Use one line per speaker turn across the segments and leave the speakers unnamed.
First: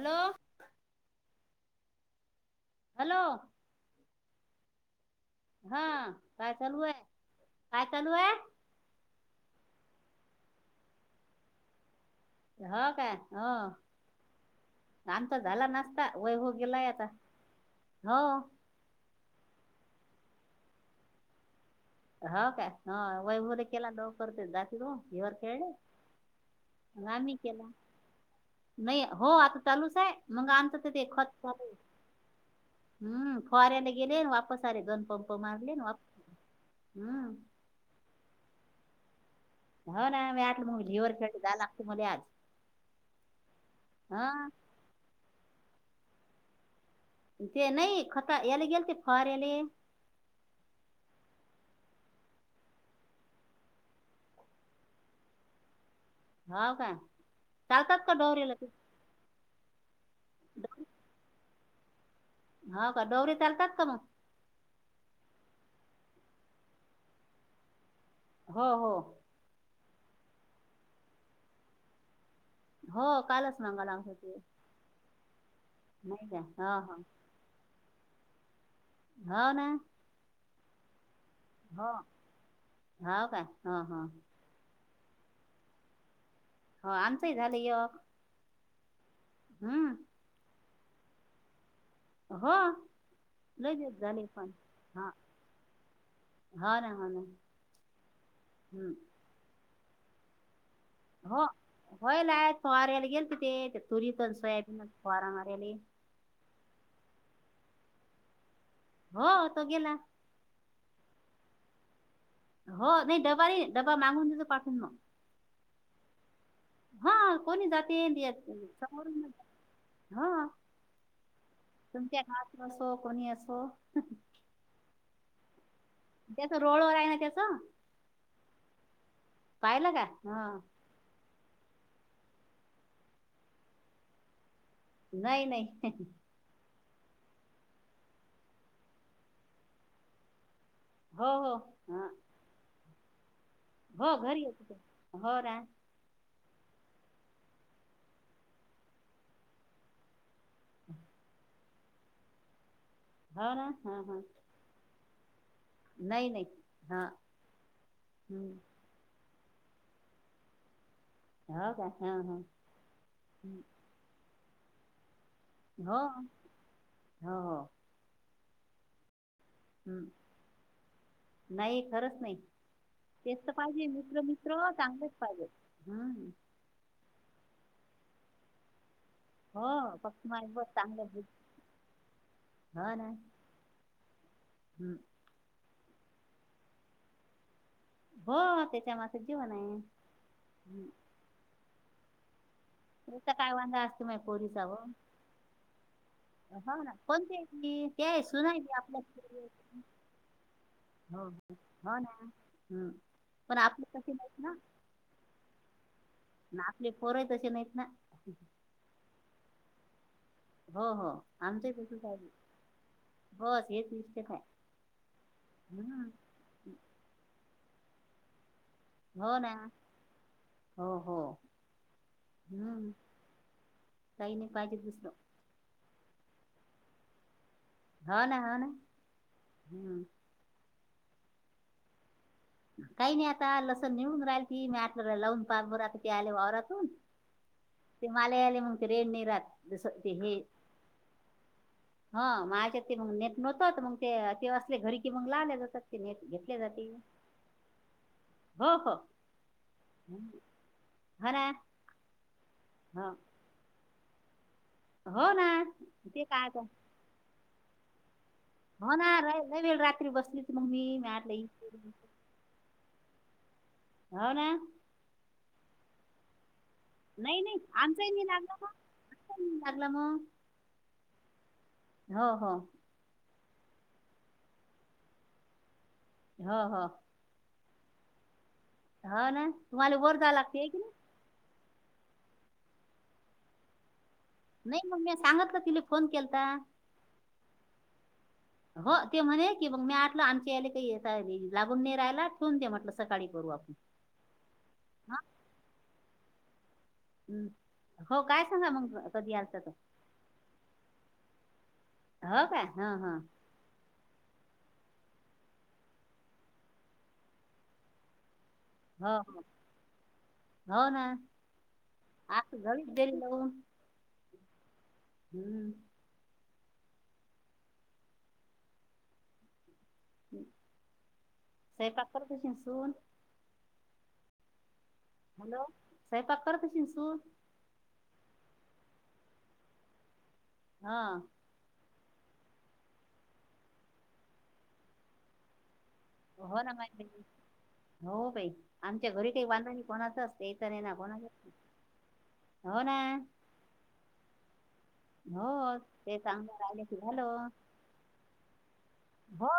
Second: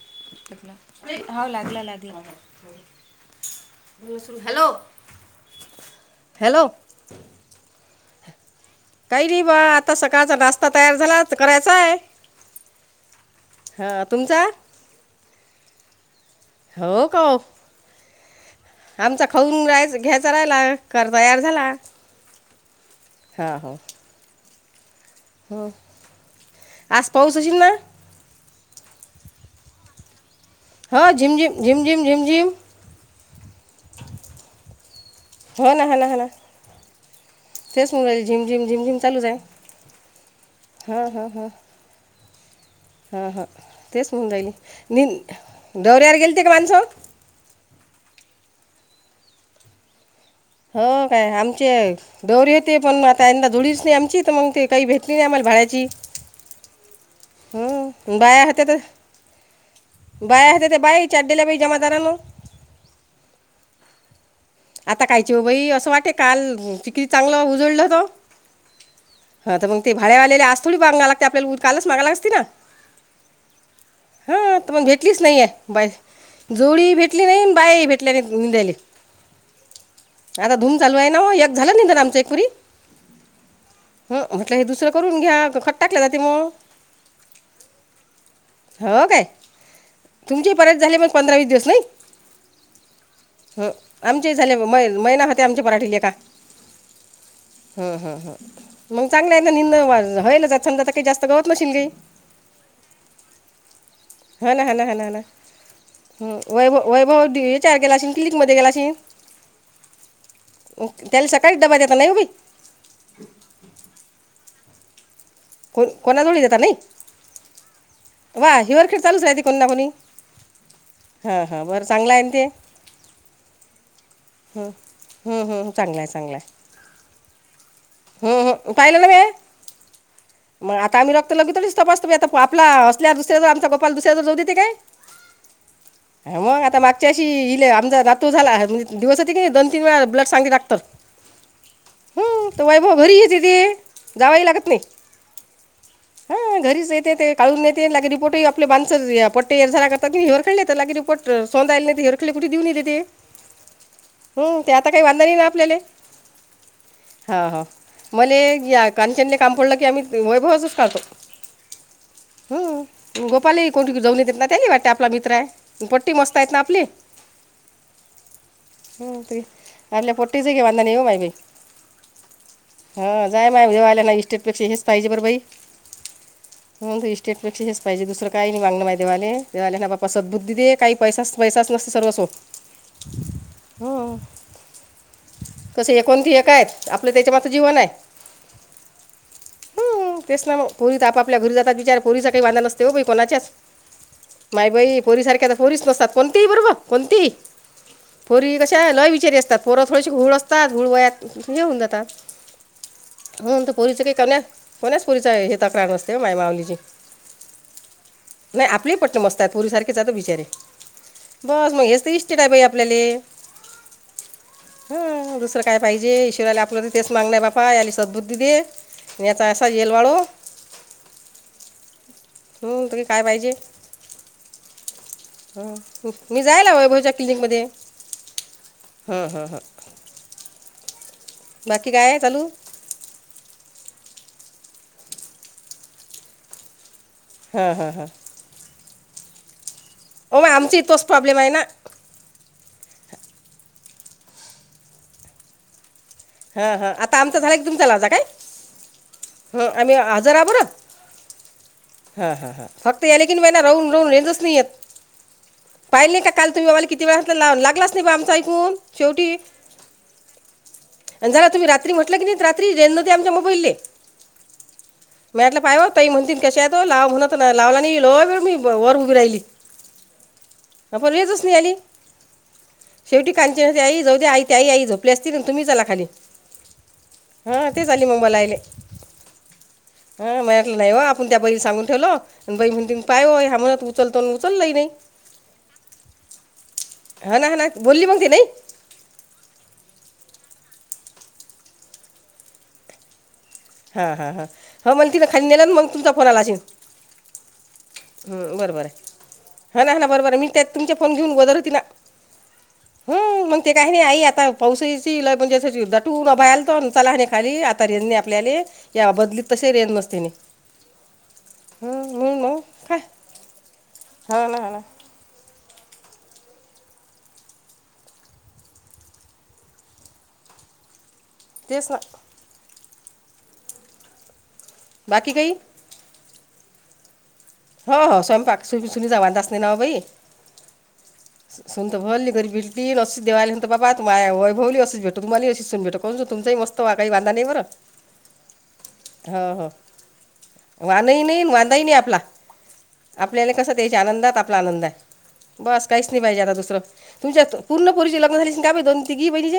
न
हो लागला लागला
हॅलो
हॅलो
हा काय चालू आहे काय चालूय
काही ना बा आता सकाळचा नास्ता तयार झाला करायचाय
हो का हो
तुमचा
काम तर झाला नसता वय हो गेलाय आता
का हो
हो
आमचा खाऊन राहायच घ्यायच राहिला खरं तयार झाला
हो का ह
हा
वैभवले
हो
केला न करते जातील इवर ख
हो आज
नाही मी
पाऊस असेल ना
केला नाही हो आता चालूच आहे मग आमचच ते ते
हो
खत
झिमझिम
चालु आहे
झिमझिम झिमझिम
हम्म फवाऱ्याला गेले वापस आले दोन पंप
हो
मारले
ना
वा
हा ना हा ना
हम्म
तेच मुगई झिम झिम झिम झिम चालूच आहे.
हो ना मी आटलं मग
हां
लवर कट जाल लागते मले आज
हा हा तेच म्हणून
हा
राहिली नि दौऱ्यावर गेलते का माणसं?
ते नाही खता याला गेलते फवाऱ्याले
हो काय आमचे डोरी येते पण आता यंदा धुळीच नाही आमची तर मग ते काही भेटली नाही आम्हाला भाड्याची
हो का चालतात
हं.
का डोरीयाला ते
बाया होत्या त्या बायाही चाट दिल्या बाई जमादारानं
हाव का डोरी चालतात का मग?
आता कायची हो बाई असं वाटे काल चिकली चांगलं उजळलंत
हो हो
हा तर मग ते भाड्यावरआलेले आज थोडी मागावं लागते आपल्याला कालच मागाला आली असती ना
हो कालच मंगा लागत होती
हा तर मग भेटलीच नाही आहे बाई
नाही काय हो
जोडीही
हो
भेटली नाही बाई ही भेटली कल्या निंदेली
हा ना
आता धूम चालू आहे ना एक झालं नाही
हो
तर आमच एकपरी
हो काय हो हो
हे दुसरं करून घ्या खट टाकलं जाते म
हो आमचंही झालं य
हो काय
हा
तुमचे ही परत झाले मग पंधरा वीस दिवस नाही
हो लई दिवस झाले
ची
पण
झाले
हा
महिना होते आमचे मराठी लेखा
हो ना हो ना
हुं हुं ह
हम्म
मग चांगलं आहे ना निंद होईल ज्याचं
हो होयलय फवाऱ्याला गेलते ते ति तुरीत अन् सोयाबीन मधे फवारा माराले.
ह वैभव वैभव याच्यावर गेला अशीन क्लनिक मध्ये गेला अशीन
हो तो गेला
त्याला सकाळी डबा देता नाही वो बाई
हो नाही डबा नाही, डबा मागून देतो पाठवून मग
कोण कोणाजवळ ही देता नाही
हा कोणी जाते [inaudible]
वा हिवरखेड चालूच राहते कोणी ना कोणी
हा
हां हां बरं चांगलं
तुमच्या
आहे ना ते
घरात असो कोणी असो
हुं हुं हू चांगल्याच
त्याच रोडवर आहे ना त्याच
ह ह पहिले नवे
हा
मग आता आम्ही र तर लगेतोडेच तपासतो बाई आता आपला असल्या दुसऱ्या आमचा गोपाल दुसऱ्याजवळ जाऊ देते काय
नाही नाही
मग आता मागच्यावर्षी इले आमचा नातू झाला दिवस जाते की नाही दोन तीन वेळा ब्लड सांगते डॉक्टर
हो हो ह
तो वैभव घरी येते ते
हो
जावं ही
घरी येत
लागत
ते
नाही.
हो रा
हा घरीच येते ते काढून नेते, लगे रिपोट आपले बनसर पोटे येर झारा करतात काढले तर लगे रिपोर्ट सोंध्याले ते कुठे देऊन येते ते
हाव ना हा हा
ह ते आता काही वांदा नाही ना आपल्याले
नाही नाही
हा हा मला
हम्म
या कांचनने काम पडलं की आम्ही वैभवाच काढतो.
हो का हा हा
हुं गोपाल
हम्म.
ही कोणती जाऊन येतेत ना त्यानी वाटते आपला मित्र आहे.
हो
पोट्टी मस्त आहेत ना आपली
हो हो
ह त
हम्
आपल्या पोट्टीच घे बांधा नाही येऊ माहि बी
नाही खरंच नाही तेच तर
माय
पाहिजे
देवाला ना
मित्र
इस्टेटपेक्षा
मित्र चांगलेच पाहिजे हम
हो इ स्टेटपेक्ष हेच पाहिजेुरं काय नाही वागण माेवाले ते
हो
आले ना बा्पा
फक्त माझ
सद्बुद्धी
ब
दे काही
चांगलं बुद्ध
पैसाच पैसाच नसते सर्व सो
हो ना हम्म
तस एकोण की एकय आपलं त्याच्या मात जीवन आहे
हो त्याच्या मा जीवन आहे ह्
आपल्या घरी जातात बचार पोरीसार काही बांधा नसते हो बाई
त्याचा
कोणाच्याच
काय वांदा असते माय पोरीचा
माय
व
बाई पोरीसारख्या आ पोरीच नसतात कोणतीही बरोबर
हो ना
कोणतीही
कोणते ती ते
पोरी
सुनाय
कशा
आपल्या
लय बचारी
पोरी.
असतात पोरं थोडीशी घूळ असतात हूळ वयात
हो हो
हेऊन दात
हो ना हम्म पण
होन तर
आपले
पोरीचं
कसे
काही कोण्या
नाहीत ना
कोण्यास पोरीच हे तक्रार नसत तेव माय
ना
मावलीची
आपले पोरही तसे नाहीत ना
नाही आपले पटन मस्तात पोरी सारखेचात बिचारे
हो हो
बस
आमचाही
मग
पसून
हेच तर
काजे
इष्टेट आहे बाई
बस हेच निश्चच आहे
ह दुसरं काय
हम्म
पाहिजे ईश्राला आपलं तर तेच मागलंय बापा याली सद्बुद्धी दे आणि
हो
याचा
ना
असा येल वाळो
हो हो
हं,
हम्म
तरी काय पाहिजे
काही नाही पाहिजे दिसतो.
ह मी जायला वैभवच्या क्लिनिक मध्ये
हो ना हो ना हुं,
बाकी काय आहे चालू?
काही नाही आता लसण निवडून राहिलती मी आ लावून पार आता ते आले वावरातून
हं, हं, हं.
ते माल आले मग ते रेड नाही राहत जस ते हे
ओ मग आमची तोच प्रॉब्लेम आहे ना
हा माझ्या ते मग नेत नव्हत मग ते ते असले घरी की मग न्हायले जातात. [unintelligible]
हा हा आता आमचां झालं की तुमचा लाव जा काय
हो हो
ह आम्ही हजर आह ब [inaudible]
हर
हा हा हा फक्त याले कीन मना राहून राहून रेंजच नाही
हो ना
पाहिले
ते
नाही
काय
काल
आता
तुम्ही मला किती वेळ ला लागलाच नाही बा आमचा ऐकून शेवटी
री बसली. मग मी मी
आणि
म्हटलं
झाला तुम्ही
इकडे
रात्री म्हटलं की नाही रात्री रेल नव्हती आमच्या मोबाईलले
हो ना
मॅटलं पाय त म्हणिन कशात लाव होण नाही लावला
आमचाही
नाहीलो
नाही
वेळ मी
लागला मग
वर उभी राहिली.
आमचाही नाही लागला
आपण वेतस नाही आली?
हा हा
शेवटी कांची आई जाऊ आ आई आई जाऊ प् असतील तुम्ही चला खाली.
हा हा
हा तेच आली मबाईलाहिले
हो ना तुम्हाला वर जावं
हा
लागते
म्हटलं
की
नाही हो [inaudible] आपण त्या बैल सगून ठेवो आणि बई म्हण त पाय होय ह्या म्हणूनत उचलतो उचलही नाही.
सांगत का तिला फोन केलता.
हाना हाना बोलली मगतेे न नाही.
हो ते म्हणे की मग मी आठलं आमच्या याले काही लागून नाही राहायला ठेवून दे म्हटलं सकाळी करू आपण
हां हां हां हो मला तिनं खाली नेला ना मग तुमचा फोन आला असेन.
हम्म.
हम बरोबर
तर
आहे हा ना हाना बरोबर आहे मी त्या तुमच्या फोन घेऊन गोदर होती ना,
हो काय हा हा
हं, मग ते काही नाही आई आता पावसाची म्हणजे दटू भल तो चला नाही खाली आता रेजणे आपल्याले या
हो हो
बदलीत तसे र येन मस्तीने
हो
हम् म ना
बलो [inaudible]
हा ना ह ना
हम्म
तेच ना
स्वयंपाक करते सून,
बाकी काही
हॅलो स्वयंपाक करत असेल सून
हो हो स्वयंपाक सुनी सुनी जेवत असते ना बाई
हा
सूनत बोलली गरीब भेटली असं तर बोलली अस माय वैभव ला अशीच भेटू सून मलाही अशी भेटू काहून तुमचाही
हो ना
मस्त
मा
वा काही वांदा नाही बरं
हो बाई आमच्या घरी काही
हो हो
बांधणी कोणाच असते याचा नाही ना कोणाच
वानही नाही
अस
न वांदाही नाही आपला
हो ना
आपल्याला कसं त्याच्या आनंदात आपला आनंद आहे,
हो
बस काहीच
ते
नाही पाहिजे आता
चांगलं
दुसरं
राहिले की झालं
तुमच्यात पूर्ण पोरींचे लग्न झाले काय बाई दोन तिघी
हो
बहिणीचे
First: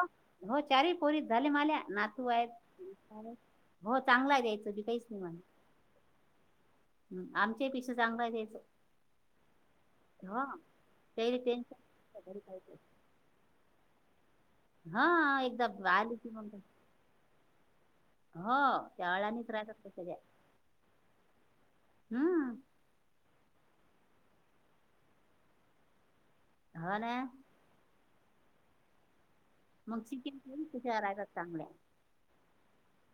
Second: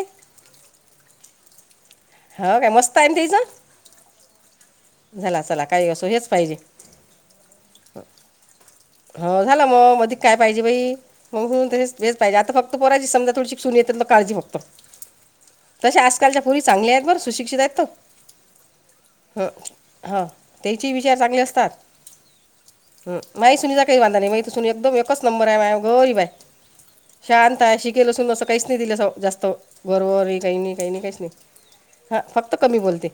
हो चारी पोरीत झाले माल्या नात तू आहेत
हो काय मस्त आहे ना त्याचं
हो चांगला आहे त्यांचं त्यांचं काहीच नाही मला
झाला चला काही असो हेच पाहिजे
हम आमच्या पेक्षा चांगला आहे त्यांचं
हो झाला मग मध काय पाहिजे बाई
त्याला
हुं, हुं, तेच हेच
टेन्शन
पाहिजे
घरी
आता फक्त पोरायची समजा थोडीशी सून यवस्तो काळजी फक्त
हा एकदा आली ती मग, काय
बर सुशिक्षित हाय तो.
त्या
ह
अळानीच राहतात त्या सगळ्या
हा, त्याची विचार चांगले असतात.
हम्म
ह माही सुनीचा काही वांधा नाही. माय तर सुन एकदम एकच नंबर हाय, माय गरीब हाय.
हो ना
शांत काय शिकेल सु असं काहीच नाही दिलं जास्त.
मग
गरोर काही
चिकन
नाही काही
त्याच्या
नाही काहीच
राहतात
नई.
चांगल्या
हा, फक्त कमी बोलते.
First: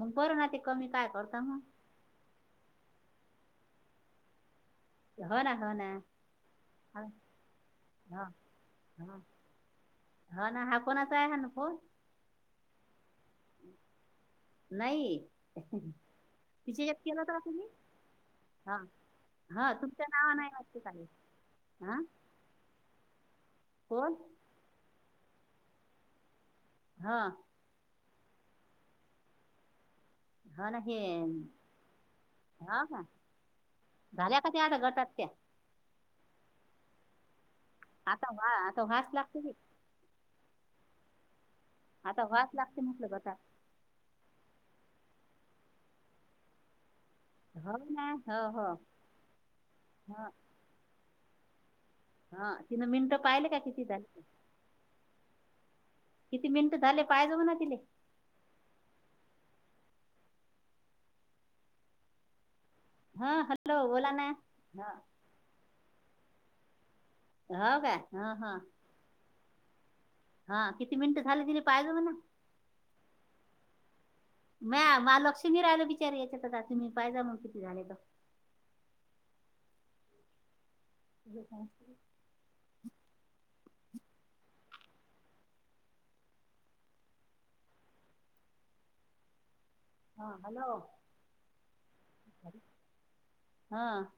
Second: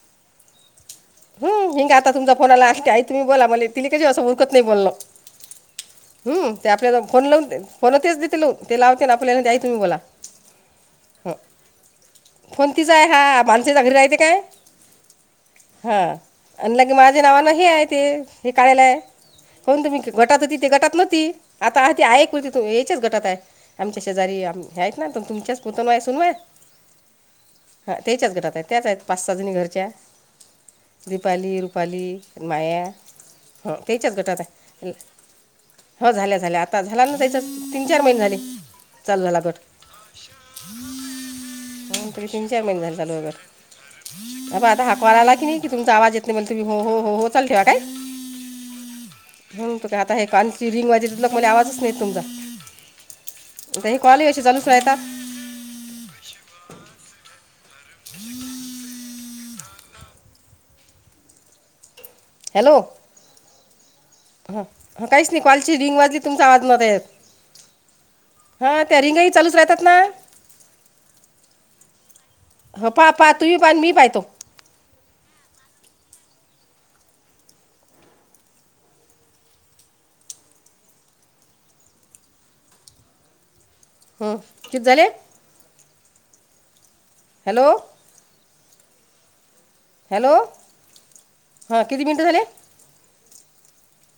मग बर ना, ते कमी काय करता मग.
हं, हिंग आता तुमचा फोन आला आई तुम्ही बोला म्हणली. तिनेकशी असं ओळखत नाही बोलल.
हो ना, हो ना.
हम्म ते
हा.
आपल्याला फोन लावून देते. पुन्हा तीच
हा
देेते लावून, ते लावते ना आपल्याला आई तुम्ही बोला.
हो ना. हा कोणाचा आहे हा ना फोन.
काय हा माणसे चांगले राहते काय?
नाही
हा. आणि
तिच्या
लगे
याच्यात केला
माझ्या
होता का
नावानं हे
तुम्ही
आहे ते, हे
हा
कायला हाय.
हा
कोण तुम्ही
तुमच्या
गटात
नावानं आहे
होती ती
वाटते
गटात
काही
नव्हती. आता
हा
ती आहे याच्याच गटात हाय. आमच्या
कोण
शेजारी आहेत ना तुमच्याच पुतण्या सुनबाई
हा.
हा तेच्याच गटात हाय. त्याच आहेत पाच सहा जणी घरच्या
हा ना हे
दीपाली, रुपाली, माया
हा का
हां त्याच्याच
झाल्या
गटात
का त्या अँड
आहे
गटात त्या?
हो झाल्या झाल्या. आता झाला ना त्याच्या तीन चार महिने
आता
झाले,
व्हा आता व्हाच
चालू झाला
लागते की
गट. म
आता
तीन
व्हाच
चार महिने
लागते
झाले
म्हटलं
चालू हाय
गटात
गट. अब आता हाक माराला कणी, की तुमचा आवाज येत नई मग तुम्ही हो हो हो हो चालू ठेवा काय.
ना हो हो
हम्म खर आता हे
हा
कॉलची रिंग वाजते मला आवाजच नई येत. तुमचा
हा तिनं मिनटं पाहिले का किती झाले?
तो येतात.
किती मिनिटं झाले पायजाऊन ना तिले?
[unintelligible] हॅलो,
हा हॅलो बोला ना
ह काहीच नाही, कॉल ची रिंग वाजली तुमचा आवाज नव्हता येत.
हा काय, हा हा.
हां त्या रिंगही चालूच राहतात ना.
हा किती मिनटं झाल, तिला पाहिलं म्हणा.
हो पा पा तुम्ही पा आणि मी पाहतो
म्या, महालक्ष्मी राहिला बिचारे याच्यात जा तुम्ही पाहिजे जा किती घालायचे. जे पण
हम्म. किती झाले? हॅलो.
हा हॅलो.
हा किती मिनटं झाले?
हा.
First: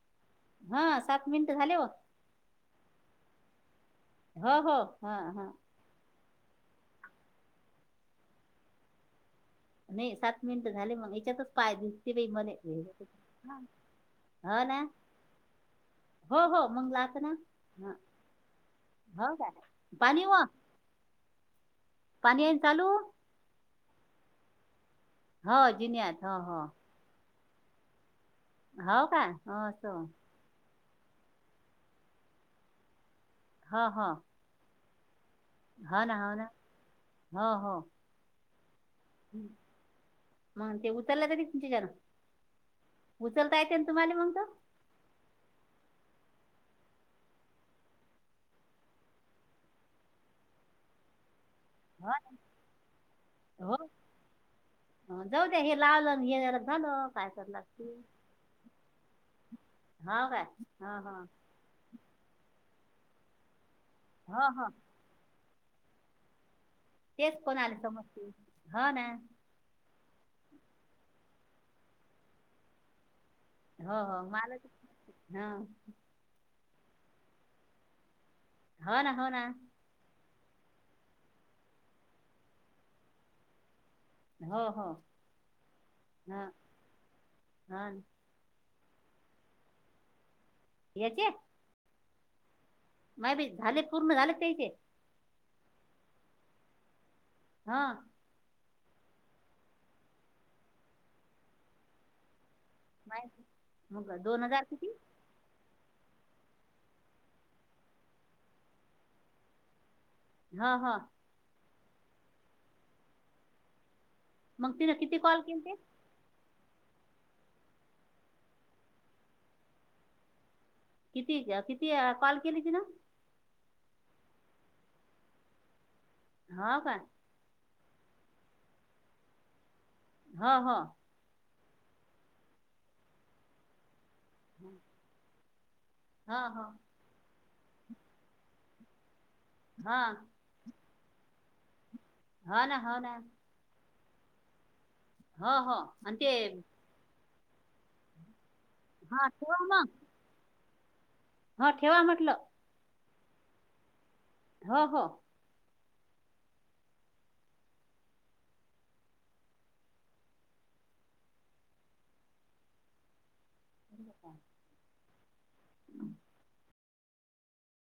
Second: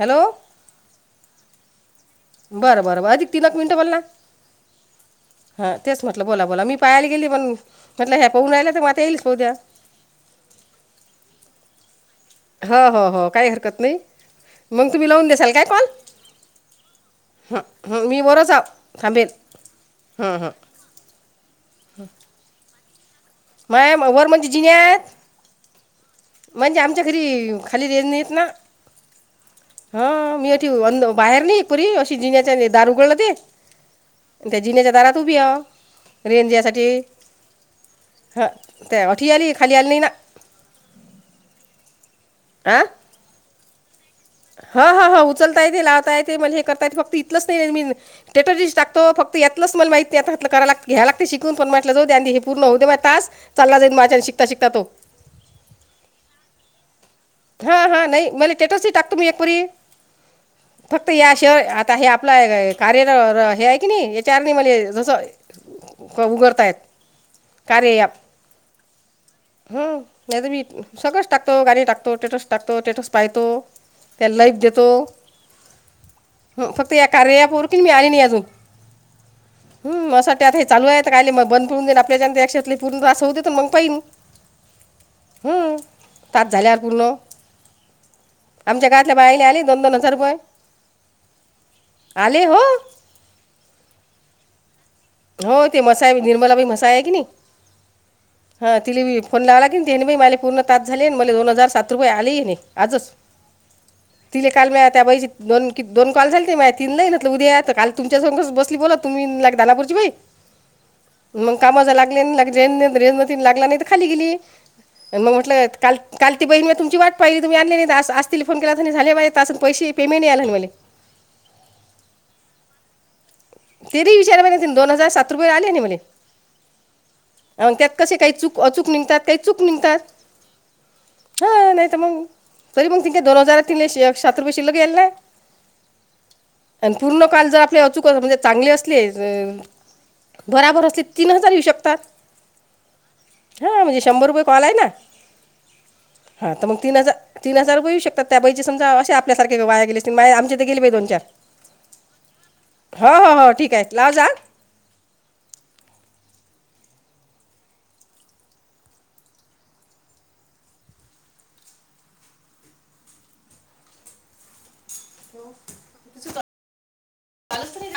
हॅलो.
हा, सात मिनिटं झाले बग.
बर बर बर अधिक तीनक मिनटं बोलना.
हो हो, हा हा.
हां तेच म्हटलं बोला बोला. मी पाहायला गेली पण म्हटलं हया पाहून राहिल्या तर मग आता येईल पाहू द्या.
नाही सात मिनिट झाले मग याच्यातच पाय दि
हो हो हो काही हरकत नई.
हो ना
मग तुम्ही लावून देशाल काय कॉल?
हो हो मग लावतो ना
ह हम् मी वरच जाव थांबेन,
हो का पाणी व
हम्म हम्म.
पाणी आहेन चालू?
मा वर म्हणजे जिण्यात?
हो जिन्यात. हो हो
म्हणजे आमच्या घरी, खाली रेंज नाही येत ना.
हाव का, हों असं.
ती [unintelligible] बाहेर नाही पुरी अशी जिण्याच्याने दार उघडल ते.
हा हा.
त्या जिण्या्च्या दारात उभीह,
ना
रेंज यासाठी.
हो हो
हं ते होठी आली, खाली आली नई ना.
मग ते उतरलं कशी तिज्यान?
आं?
उचलता येत ना तुम्हाला मग तो.
हां हां हां उचलता येते, लावता येते, मला हे करता येत फक्त इथलंच नाही मी स्टेटस टाकतो फक्त यातलच मला माहित नाही करा घ्या लागते शिकून पण मा
हो
जाउंदे हे पूर्ण हो मग तास
हो
चाला जाईल माझ्या शिकता शिकता तो.
जाऊ द्या हे लावलं येणार झालं. काय करायला
हां
लागते
हां नाही मले स्टेटस ही टाकतो मी एकपरी
हो काय हो
फक्त
हो
याश होय आता हे आपलं कार्या-र-र हे आहे की नाही
हो
याच्यावरती
हो
मला जसं कोन उघडतायत.
तेच कोण आले समजते हो ना.
हो नाही तर मी सगळंच टाकतो, गाणी टाकतो, स्टेटस टाकतो, स्टेटस पाहतो.
हो, हो,
त्याला लाईफ
मला
देतो
हां.
फक्त या कार्य ऍप वर की मी आली नाही अजून.
हो ना, हो ना.
हम्! असं आत हे चालू आहे कायले मग बंद पडून देन आपल्याच्याक्षेत पूर्ण त्रास होते तर मग पाहिन
हो हो
हं, तात
हां.
झाल्यावर पूर्ण आमच्या गावातल्या बायाला आली दोन दोन हजार रुपये.
याचे?
आले हो.
नाही बाई झाले पूर्ण झाले त्याचे
हो ते मसाय निर्मलाबाई मसाय आहे की नाही
हां.
हां तिला फोन लावला तिने बी मले पूर्ण टास्क झाले मला दोन हजार सात रुपये आले ही नाही. आजच
माय मग दोन
तिले
हजार
काल म
किती
त्या बाईची दोन की दोन कॉल झालते माते तीन नाही म्हंटली उद्या तर काल तुमच्यासोबत बसली बोलत तुम्ही [unintelligible]
हां हां.
मग कामाचा लागले नाही रेनती रेवती लागला नाही तर खाली गेली
मग तिनं किती
मग
कॉल केले
म्हटलं
ते
काल काल ती बहीण मग तुमची वाट पाहिली तुम्ही आणलेली नाही असतील फोन केला तर नाही झाले माजे असं पैसे पेंमेट यालाले मले
किती किती कॉल केली तिनं?
तेरी विचारा म्हणे दोन हजार सात रुपये आले ना मले.
हां काय.
आणि त्यात कसे काही चूक, अचूक निघतात काही चूक निघतात.
हां हां.
हा नाही तर मंग तरी पण ते दोन हजार तिने एकशे शहात्तर रुपये शिल्लक येईल ना
हो हो
आणि पूर्ण कॉल जर आपले अचूक जर चांगली असलीय- ज
हां.
बराबर असले तीन हजार हिशोब
हो ना हो ना.
हां म्हणजे शंभर रुपये कॉल आहे ना.
हां हं आणि ते
हां तर मग तीन हजार तीन हजार रुपये येऊ शकतात त्या बाईची समजा असे
हा
आपल्यासारखे वाया गेले असतील माय आमचे ते गेली बाई दोन, चार.
हां ठेवा म्हटलं.
हो हो हो ठीक आहेत लावत जा हं.
ह हो. करू शकताय.
हो. [inaudible]